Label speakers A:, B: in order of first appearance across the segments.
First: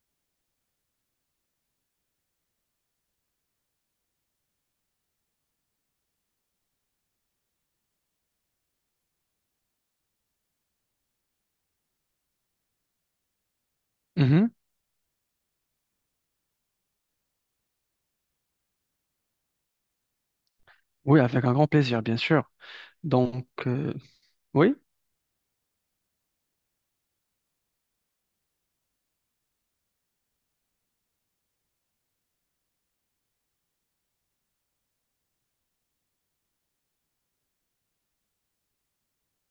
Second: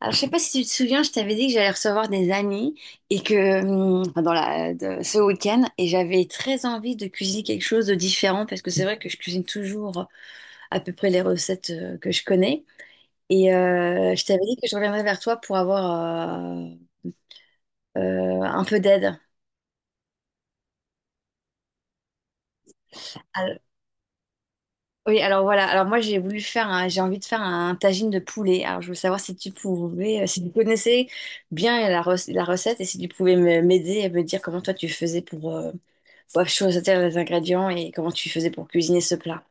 A: Alors, je sais pas si tu te souviens, je t'avais dit que j'allais recevoir des amis et que dans ce week-end et j'avais très envie de cuisiner quelque chose de différent parce que c'est vrai que je cuisine toujours à peu près les recettes que je connais et je t'avais
B: Mhm.
A: dit que je reviendrais vers toi pour avoir un peu d'aide.
B: Oui, avec un grand plaisir, bien sûr. Donc,
A: Alors-
B: oui,
A: oui, alors voilà. Alors moi j'ai voulu j'ai envie de faire un tagine de poulet. Alors je veux savoir si tu pouvais, si tu connaissais bien la recette et si tu pouvais m'aider et me dire comment toi tu faisais pour je sauter les ingrédients et comment tu faisais pour cuisiner ce plat.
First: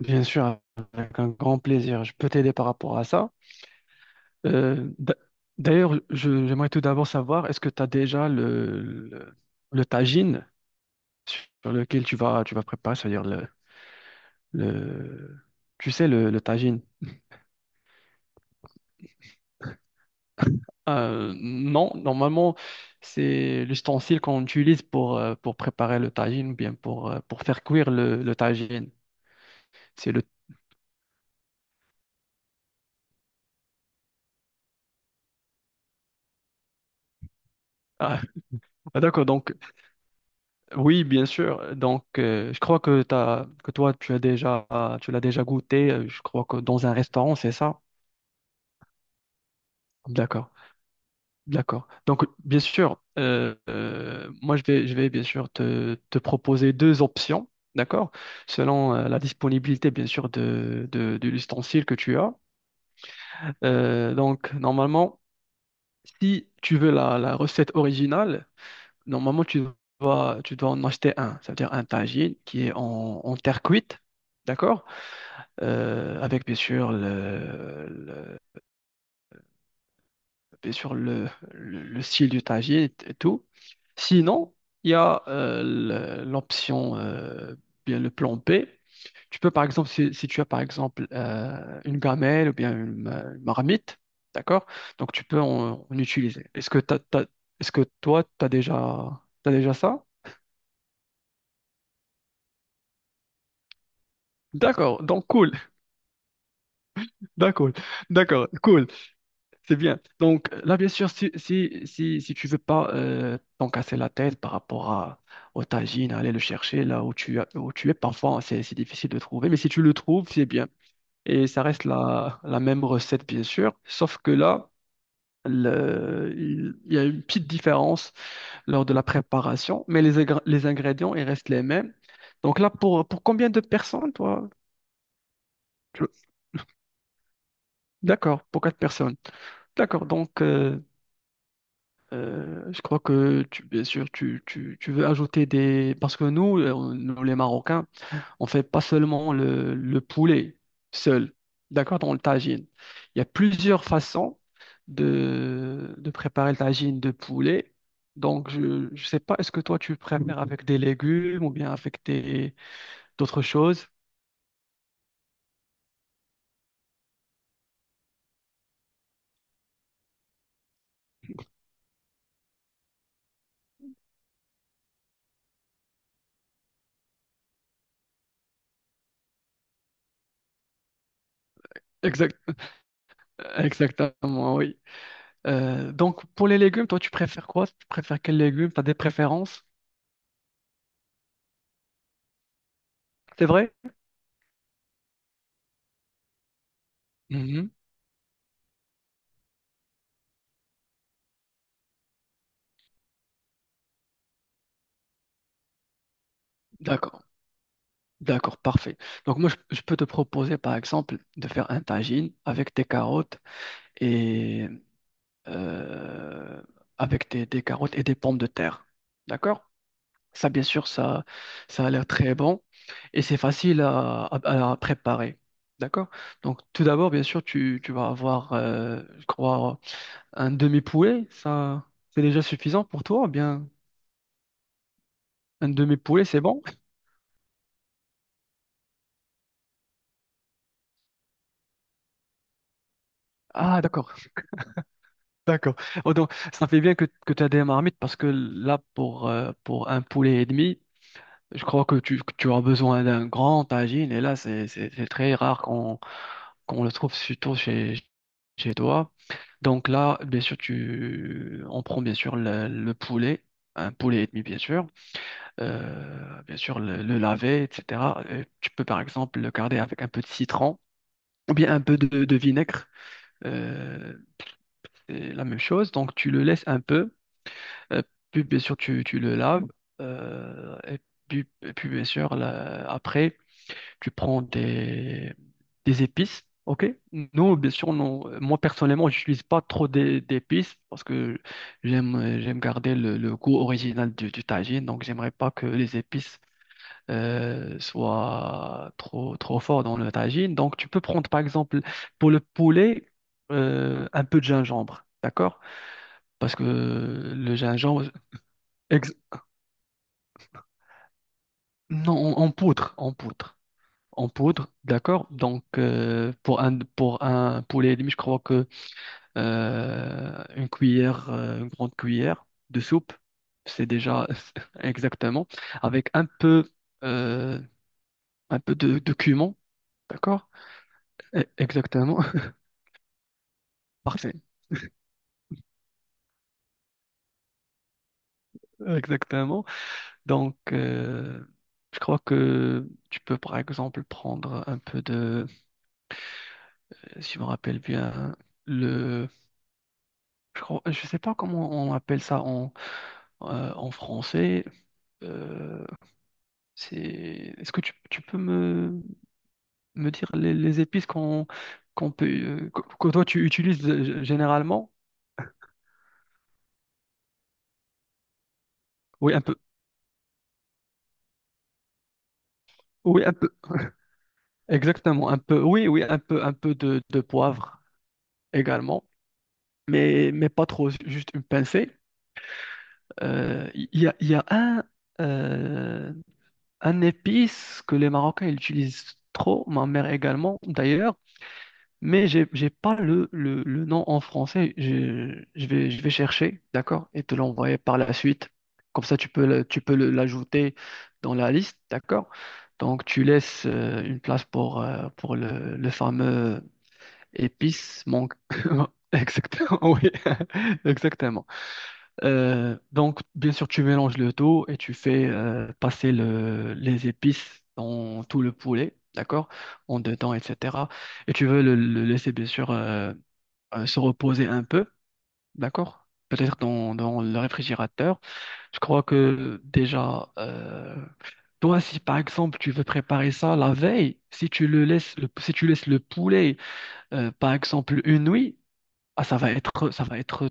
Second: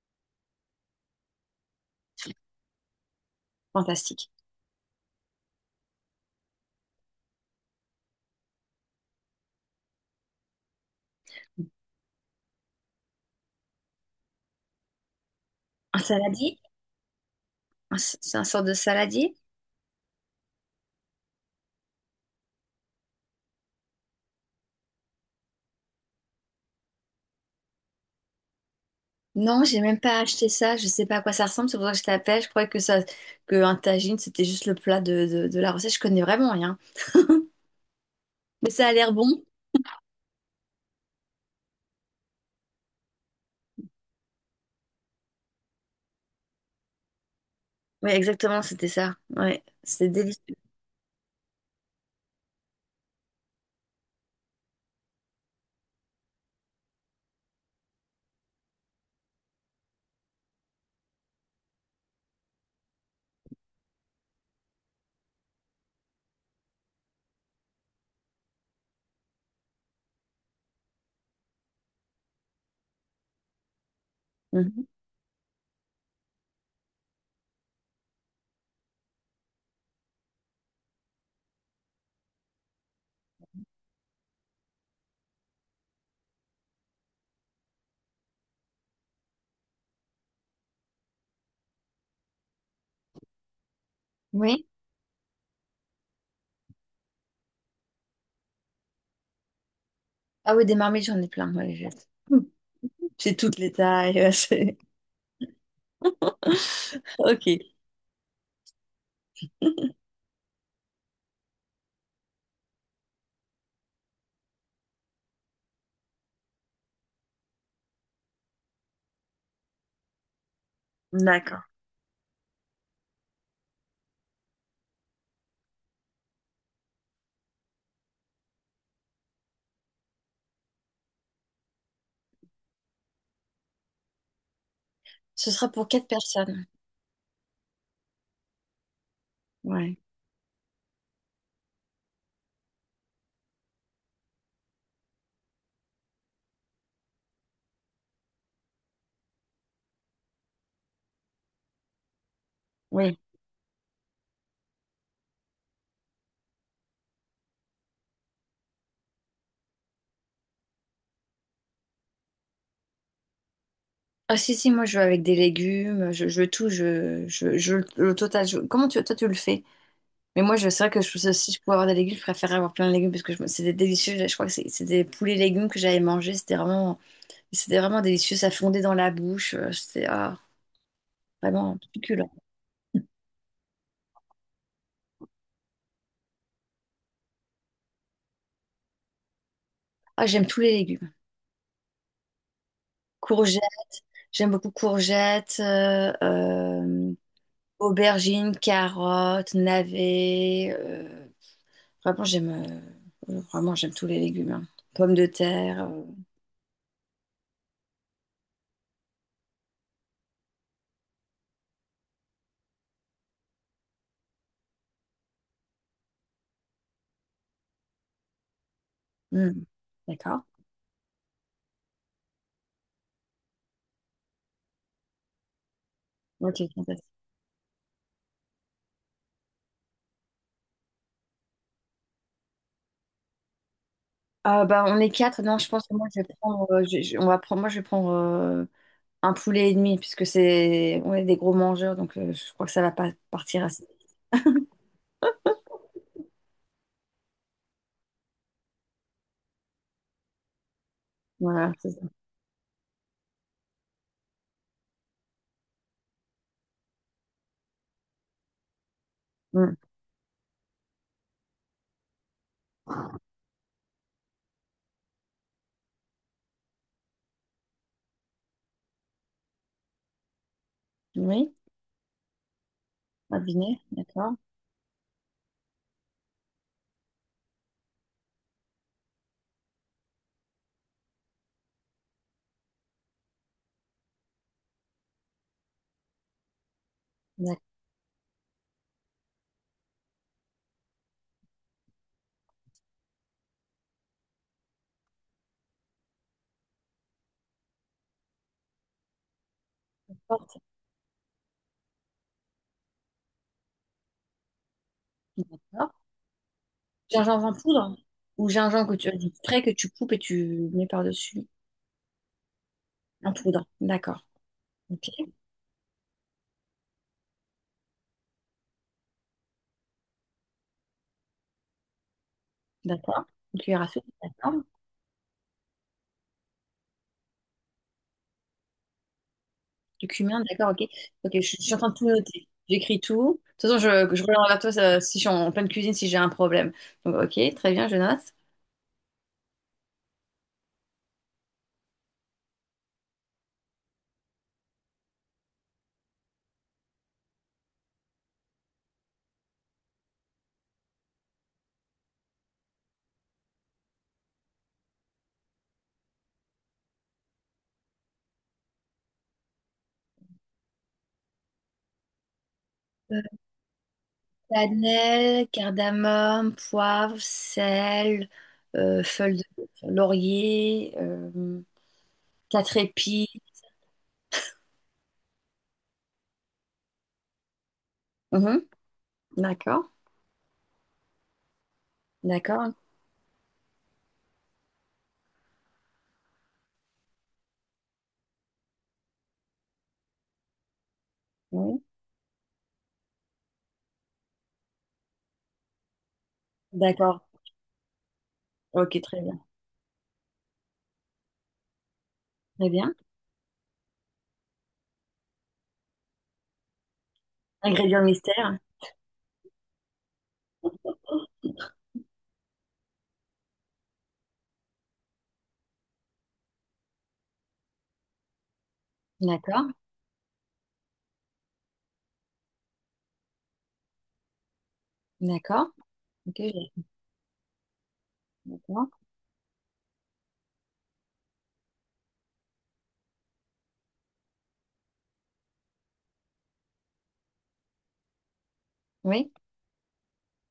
B: bien sûr, avec un grand plaisir. Je peux t'aider par rapport à ça.
A: Fantastique.
B: Euh, d'a- D'ailleurs, j'aimerais tout d'abord savoir, est-ce que tu as déjà le, le tagine sur lequel tu vas préparer, c'est-à-dire le, tu
A: Un
B: sais, le
A: saladier?
B: tagine?
A: C'est un sort de saladier?
B: Non, normalement, c'est l'ustensile qu'on utilise pour préparer le tagine, ou bien pour faire cuire le tagine.
A: Non, j'ai même
B: C'est
A: pas
B: le,
A: acheté ça. Je sais pas à quoi ça ressemble. C'est pour ça que je t'appelle. Je croyais que ça, que un tagine, c'était juste le plat de la recette. Je connais vraiment rien.
B: ah,
A: Mais ça a
B: ah,
A: l'air
B: d'accord,
A: bon.
B: donc. Oui, bien sûr. Donc, je crois que toi, tu as déjà, tu l'as déjà goûté. Je crois que dans un restaurant, c'est ça.
A: Oui, exactement, c'était ça. Ouais, c'est
B: D'accord,
A: délicieux.
B: d'accord. Donc, bien sûr, moi, je vais bien sûr te proposer deux options, d'accord, selon la disponibilité, bien sûr, de l'ustensile que tu as. Donc, normalement, si tu veux la recette originale, normalement, tu dois en acheter un. C'est à dire un tagine qui est en, en terre cuite,
A: Mhm.
B: d'accord? Avec bien sûr bien sûr le style du tagine et tout. Sinon, il y a l'option, bien le plan B. Tu peux, par exemple, si tu as, par exemple, une gamelle ou bien une marmite, d'accord?
A: Oui.
B: Donc, tu peux en utiliser. Est-ce que est-ce que toi, tu as déjà, t'as déjà ça?
A: Ah oui, des marmites, j'en ai plein, moi, les jette. Hmm. J'ai toutes les tailles. Ouais,
B: D'accord, donc cool,
A: Ok,
B: d'accord, d'accord, cool. C'est bien. Donc là, bien sûr, si tu veux pas t'en casser la tête par rapport à, au tagine, aller le chercher là où où tu es, parfois hein, c'est difficile de trouver, mais si tu le trouves, c'est bien. Et
A: d'accord.
B: ça reste la même recette, bien sûr, sauf que là, il y a une petite différence lors de la préparation, mais les ingrédients, ils restent les mêmes. Donc là, pour combien de personnes, toi?
A: Ce sera pour quatre
B: tu-
A: personnes.
B: D'accord, pour quatre personnes.
A: Ouais,
B: D'accord, donc je crois que tu, bien sûr, tu veux ajouter des... Parce que nous, nous, les Marocains, on fait pas seulement le poulet seul, d'accord, dans le tagine.
A: oui.
B: Il y a plusieurs façons de préparer le tagine de poulet. Donc, je sais pas, est-ce que toi, tu préfères avec des légumes ou bien avec des, d'autres choses?
A: Ah si, si, moi je veux avec des légumes, je veux tout, le total. Comment tu, toi tu le fais? Mais c'est vrai que je pense si je pouvais avoir des légumes, je préférerais avoir plein de légumes parce que c'était délicieux. Je crois que c'était des poulets légumes que j'avais mangé. C'était vraiment délicieux. Ça fondait dans la bouche. C'était vraiment succulent.
B: Exact, exactement, oui. Donc, pour les légumes, toi, tu préfères quoi? Tu préfères quels légumes? Tu as des préférences?
A: Ah, j'aime tous les légumes.
B: C'est vrai?
A: J'aime beaucoup courgettes,
B: Mhm.
A: aubergines, carottes, navets. Vraiment, j'aime vraiment, j'aime tous les légumes, hein. Pommes de terre.
B: D'accord. D'accord, parfait. Donc moi, je peux te proposer, par exemple, de faire un tagine avec des carottes et euh, avec des carottes et des pommes de terre.
A: euh, hmm.
B: D'accord?
A: D'accord.
B: Ça, bien sûr, ça a l'air très bon et c'est facile à préparer. D'accord?
A: Ok,
B: Donc tout
A: fantastique.
B: d'abord, bien sûr, tu vas avoir, je crois, un demi-poulet. Ça, c'est déjà suffisant pour toi? Ou bien,
A: Ah, bah, on est 4. Non, je
B: un
A: pense que moi, je
B: demi-poulet,
A: vais
B: c'est bon?
A: prendre, on va prendre, moi, je vais prendre un poulet et demi, puisque c'est, on est des gros mangeurs, donc je crois que ça va pas partir
B: Ah,
A: assez vite.
B: d'accord. D'accord. Oh, donc, ça fait bien que tu as des marmites parce que là, pour un poulet et demi, je
A: Voilà,
B: crois
A: c'est
B: que
A: ça.
B: tu as besoin d'un grand tagine. Et là, c'est très rare qu'on qu'on le trouve surtout chez, chez toi.
A: Hmm.
B: Donc là, bien sûr, tu, on prend bien sûr le poulet, un poulet et demi, bien sûr. Bien sûr, le laver, etc. Tu peux par exemple le garder avec un peu de citron
A: Oui,
B: ou bien un peu de vinaigre.
A: un dîner,
B: Euh,
A: d'accord.
B: c'est la même chose. Donc, tu le laisses un peu. Euh, puis bien sûr tu le laves et puis, bien sûr là, après tu prends des épices. Ok? Non, bien sûr, non. Moi, personnellement, j'utilise pas trop d'épices parce que j'aime garder le goût original du tagine. Donc, j'aimerais pas que les épices soient trop, trop forts dans le
A: D'accord.
B: tagine. Donc, tu peux prendre, par exemple, pour le poulet, un peu de gingembre. D'accord?
A: D'accord.
B: Parce que
A: Gingembre en
B: le
A: poudre?
B: gingembre,
A: Ou gingembre que tu
B: Ex-
A: as frais que tu coupes et tu mets par-dessus?
B: non, en, en poudre, en
A: En
B: poudre,
A: poudre, d'accord.
B: en poudre,
A: Ok,
B: d'accord. Donc pour un poulet et demi je crois que une grande cuillère de soupe,
A: d'accord. Une cuillère
B: c'est
A: à soupe,
B: déjà
A: d'accord.
B: exactement avec euh, un peu de cumin,
A: Du cumin,
B: d'accord.
A: d'accord, ok. Ok, je suis en train de tout
B: Exactement,
A: noter. J'écris tout. De toute façon, je
B: parfait,
A: reviens vers toi ça, si je suis en pleine cuisine, si j'ai un problème. Donc, ok, très bien, je note.
B: exactement. Donc je crois que tu peux par exemple prendre un peu de, si je me rappelle bien, le je crois- je sais pas comment on appelle ça en, en français. Euh, c'est, est-ce que tu peux me dire les épices qu'on qu'on peut que
A: Euh,
B: toi tu utilises généralement?
A: Cannelle, cardamome, poivre, sel,
B: Oui, un
A: feuille
B: peu.
A: de laurier, quatre
B: Oui,
A: épis.
B: un peu. Exactement, un peu. Oui, oui, un peu de poivre
A: Mhm.
B: également,
A: D'accord,
B: mais pas trop, juste une pincée.
A: d'accord.
B: Il y a euh, un épice que les Marocains ils utilisent trop, ma mère également d'ailleurs.
A: Oui.
B: Mais j'ai pas le nom en français. Je vais chercher, d'accord?
A: D'accord.
B: Et te l'envoyer par la suite.
A: Ok,
B: Comme ça,
A: très bien.
B: tu peux l'ajouter dans la liste, d'accord?
A: Très bien.
B: Donc, tu laisses une place pour le fameux
A: Ingrédient
B: épice manque.
A: mystère.
B: Exactement, oui. Exactement. Donc, bien sûr, tu mélanges le tout et tu fais passer les épices dans tout le poulet, d'accord?
A: D'accord.
B: En dedans, etc. Et tu veux le laisser, bien sûr, se reposer un peu,
A: D'accord.
B: d'accord?
A: Ok,
B: Peut-être dans le réfrigérateur. Je
A: d'accord.
B: crois que déjà, toi, si par exemple tu veux préparer ça la veille, si tu le laisses, le- si tu laisses le poulet, par exemple, une nuit, ah,
A: Oui.
B: ça va être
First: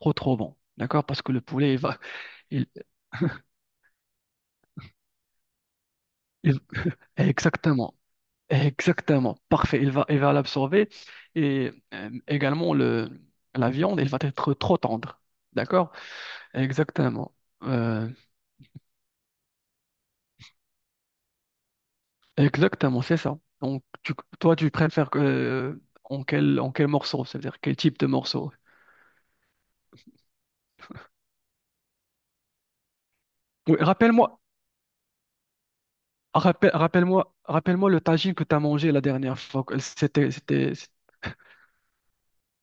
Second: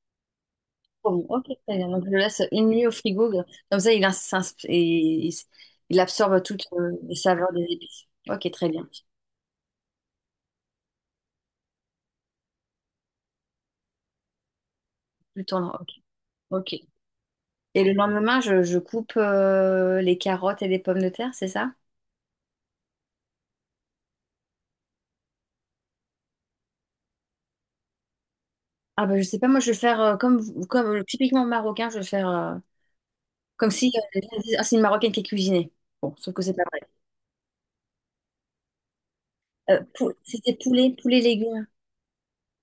B: trop, trop bon, d'accord? Parce
A: Bon.
B: que le
A: Ok,
B: poulet,
A: très
B: il
A: bien.
B: va.
A: Donc, je le laisse une
B: il-
A: nuit au frigo. Comme ça, il, ins- s'ins- et il, s- il absorbe toutes les saveurs des
B: Exactement,
A: épices. Ok, très bien. Tout
B: exactement, parfait. Il va l'absorber et également la viande, elle va être trop tendre.
A: le temps. Ok.
B: D'accord?
A: Ok.
B: Exactement,
A: Et le
B: Euh,
A: lendemain, je coupe les carottes et les pommes de terre, c'est ça?
B: exactement, c'est ça. Donc, toi, tu préfères que, en quel morceau? C'est-à-dire quel type de morceau?
A: Ah, bah, je sais pas. Moi, je vais le faire comme typiquement marocain. Je vais le faire comme
B: Oui,
A: si les gens
B: rappelle-moi,
A: disaient, ah, c'est une marocaine qui est cuisinée. Bon, sauf que c'est pas vrai.
B: rappelle-moi le tagine que tu as mangé la dernière fois. C'était,
A: C'était
B: c'était,
A: poulet, poulet légumes.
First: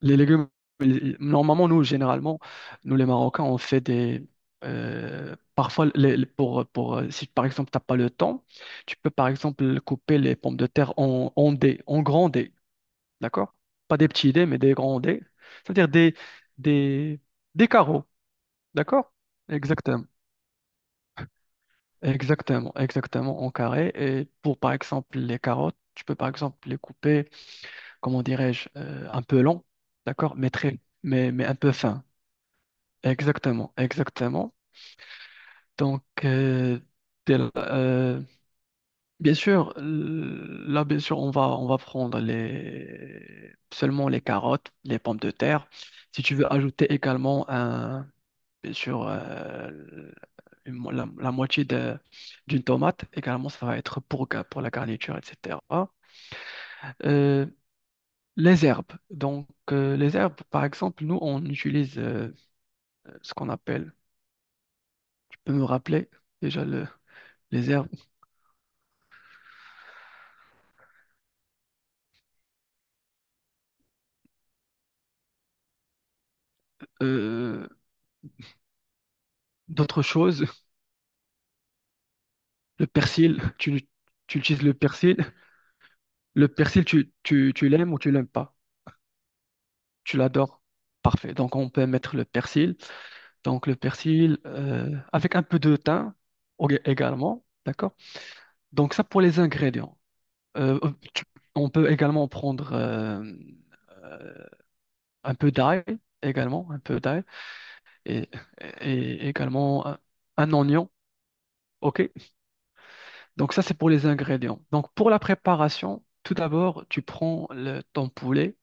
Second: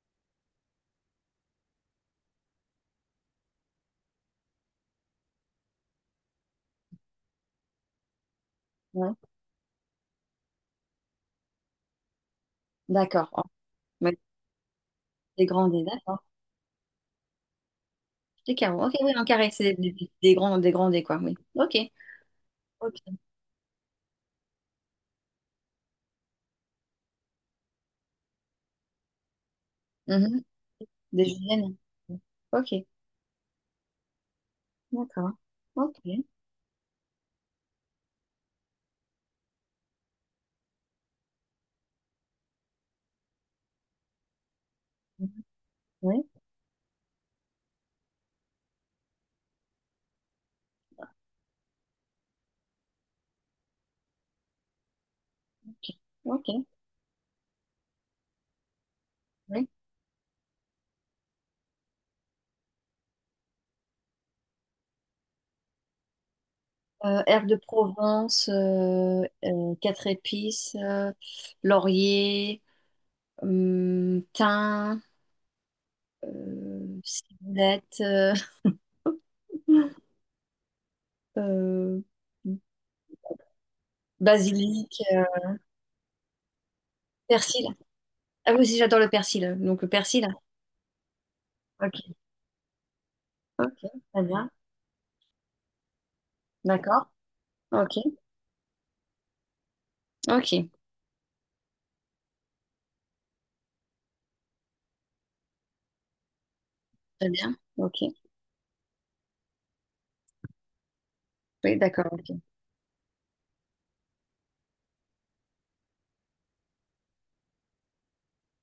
B: les légumes, normalement, nous, généralement, nous, les Marocains, on fait des... parfois, pour, si par exemple, tu n'as pas le temps, tu peux,
A: Ouais.
B: par exemple, couper les pommes de terre en dés, en grands dés,
A: D'accord. Oh.
B: d'accord? Pas des petits dés, mais des grands dés.
A: Des grands dés,
B: C'est-à-dire
A: d'accord.
B: des, des carreaux,
A: Des carreaux. Ok, oui,
B: d'accord?
A: en carré, c'est
B: Exactement.
A: des grands, des grandés, quoi, oui. Ok.
B: Exactement,
A: Ok.
B: exactement, en carré. Et pour, par exemple, les carottes, tu peux, par exemple, les couper, comment dirais-je, un peu long, d'accord?
A: Mhm.
B: Mais très,
A: Des
B: mais un peu
A: juliennes.
B: fin.
A: Ok,
B: Exactement, exactement.
A: d'accord. Ok.
B: Donc, dès la- euh, bien sûr, là, bien sûr, on va prendre les, seulement les carottes, les pommes de
A: Mhm.
B: terre.
A: Oui.
B: Si tu veux ajouter également, un, bien sûr, la, la moitié d'une tomate, également, ça va être pour, pour la garniture, etc.
A: Ok. Ok.
B: Euh, les herbes. Donc,
A: Oui.
B: les herbes, par exemple, nous, on utilise ce qu'on appelle, tu peux me rappeler déjà le,
A: Herbes de
B: les herbes?
A: Provence, quatre épices, laurier, thym,
B: euh,
A: ciboulette,
B: D'autres choses.
A: euh,
B: Le persil, tu utilises le
A: basilic,
B: persil. Le persil,
A: persil.
B: tu l'aimes ou tu l'aimes
A: Ah
B: pas.
A: oui, aussi, j'adore le persil. Donc, le
B: Tu
A: persil.
B: l'adores. Parfait. Donc, on peut
A: Ok.
B: mettre le persil. Donc, le
A: Ok, très
B: persil
A: bien.
B: avec un peu de thym
A: D'accord.
B: également. D'accord?
A: Ok,
B: Donc, ça pour les ingrédients.
A: ok,
B: Euh, euh, tu- on peut également prendre euh, un peu d'ail également, un peu d'ail
A: très bien. Ok,
B: et, et également un oignon.
A: oui,
B: OK?
A: d'accord, ok.
B: Donc ça, c'est pour les ingrédients. Donc pour la préparation, tout d'abord, tu prends ton poulet,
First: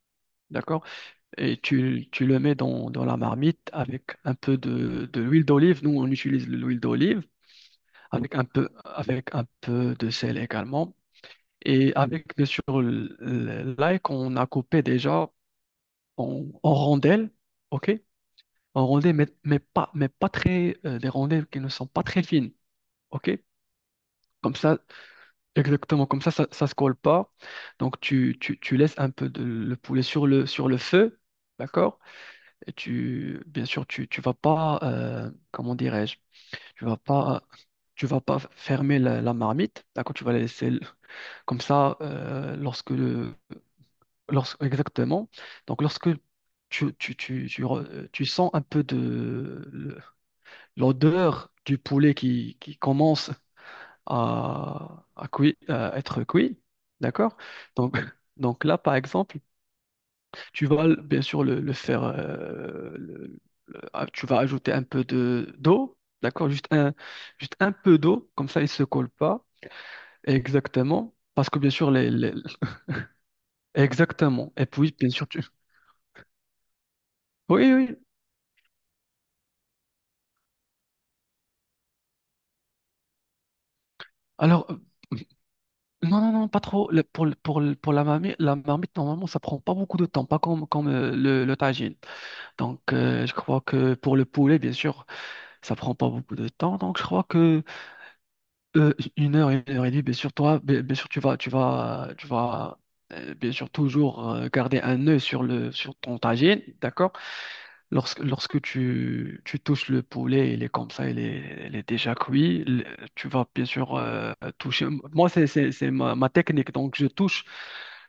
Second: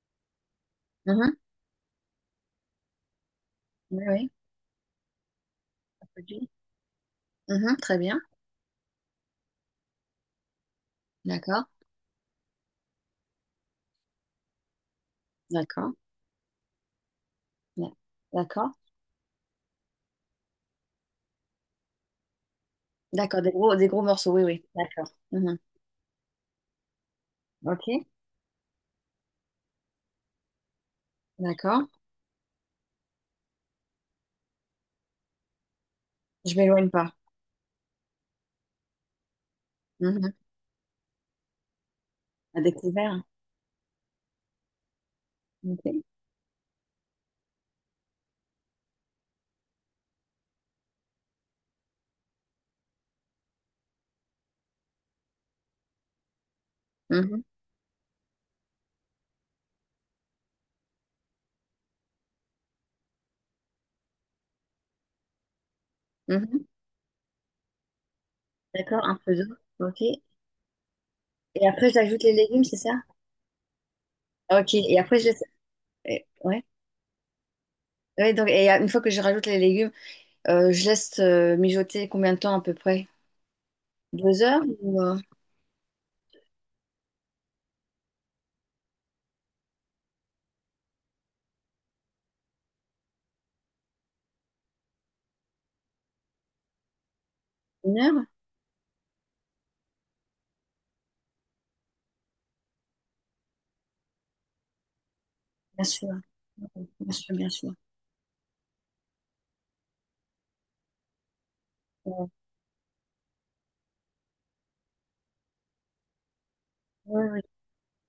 B: d'accord?
A: Mhm.
B: Et tu le mets dans la marmite
A: Oui,
B: avec
A: oui,
B: un peu de l'huile d'olive. Nous,
A: un
B: on utilise
A: produit.
B: l'huile d'olive
A: Mhm, très bien,
B: avec un peu de sel également.
A: d'accord,
B: Et avec, bien sûr, l'ail qu'on a coupé déjà
A: d'accord,
B: en, en rondelles, OK?
A: d'ac- d'accord,
B: En rondelles, mais pas très, des rondelles qui ne sont pas très fines, OK?
A: d'accord, des gros morceaux, oui,
B: Comme
A: oui,
B: ça,
A: d'accord. Mhm.
B: exactement, comme ça se colle pas.
A: Ok,
B: Donc, tu laisses un peu de, le poulet sur le feu,
A: d'accord,
B: d'accord? Et tu, bien sûr, tu vas pas, comment dirais-je,
A: je
B: tu
A: m'éloigne
B: vas
A: pas.
B: pas, tu vas pas fermer la marmite, d'accord? Tu
A: Mhm.
B: vas la laisser comme ça,
A: À découvert,
B: lorsque, exactement. Donc,
A: ok.
B: lorsque tu sens un peu de l'odeur du poulet qui commence à, à être cuit, d'accord?
A: Mhm,
B: Donc, donc là, par exemple, bien sûr le faire, ah, tu vas ajouter un peu de d'eau, d'accord?
A: mhm.
B: Juste un peu d'eau, comme ça il se
A: D'accord,
B: colle
A: un peu
B: pas
A: d'eau, ok.
B: exactement, parce que
A: Et
B: bien
A: après,
B: sûr
A: j'ajoute les
B: les-
A: légumes, c'est ça?
B: exactement. Et
A: Ok,
B: puis
A: et
B: bien
A: après, je
B: sûr tu,
A: laisse. Ouais.
B: oui oui.
A: Ouais, donc, et une fois que je rajoute les légumes, je laisse mijoter combien de temps à peu près? 2 heures
B: Alors
A: ou
B: non non non pas trop. Pour la marmite normalement ça prend pas beaucoup de temps, pas comme comme le tagine. Donc je crois que pour le poulet bien sûr. Ça prend pas beaucoup de temps, donc je crois que
A: 1 heure?
B: une heure et demie, bien sûr, toi, bien, bien sûr, tu vas, bien sûr, toujours garder un œil sur le,
A: Bien
B: sur
A: sûr.
B: ton tagine,
A: Bien
B: d'accord?
A: sûr, bien sûr.
B: Lorsque, lorsque tu touches le poulet, il est comme ça, il est déjà
A: Ouais.
B: cuit. Tu vas bien sûr toucher. Moi, c'est ma, ma technique, donc je
A: Oui, oui,
B: touche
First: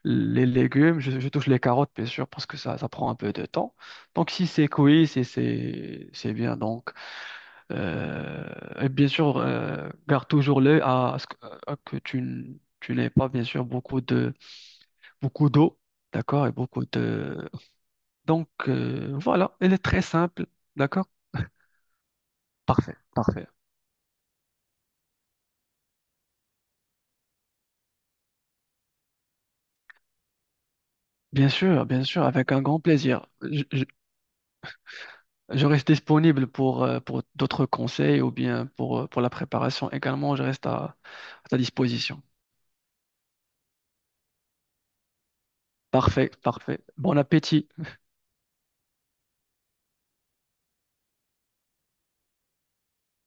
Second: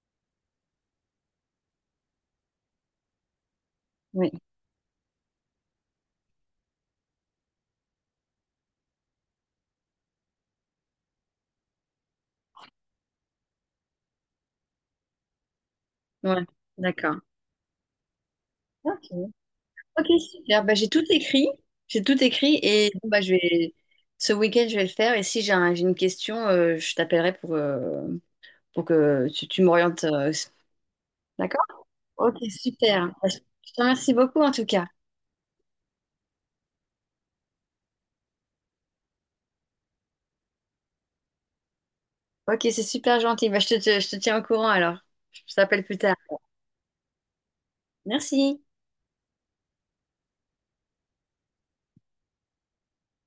B: les légumes, je touche les carottes, bien sûr, parce que ça prend un peu de temps. Donc
A: oui.
B: si c'est cuit, si c'est, c'est bien, donc. Euh, et bien sûr, garde toujours l'œil à ce que, à que tu, tu n'aies pas, bien sûr, beaucoup de, beaucoup d'eau,
A: Ouais,
B: d'accord, et beaucoup
A: d'accord.
B: de... Donc,
A: Ok.
B: voilà, elle est très
A: Ok,
B: simple,
A: super. Bah, j'ai tout
B: d'accord?
A: écrit. J'ai tout écrit et
B: Parfait,
A: bon, bah, je
B: parfait.
A: vais... ce week-end, je vais le faire. Et si j'ai j'ai une question, je t'appellerai pour que tu m'orientes. D'accord?
B: Bien sûr,
A: Ok,
B: avec un grand
A: super.
B: plaisir.
A: Bah, je te remercie beaucoup en tout cas.
B: Je reste disponible pour d'autres conseils ou bien pour la préparation également, je reste à ta disposition.
A: Ok, c'est super gentil. Bah, je te tiens au courant alors. Je t'appelle plus tard.
B: Parfait, parfait. Bon appétit.
A: Merci.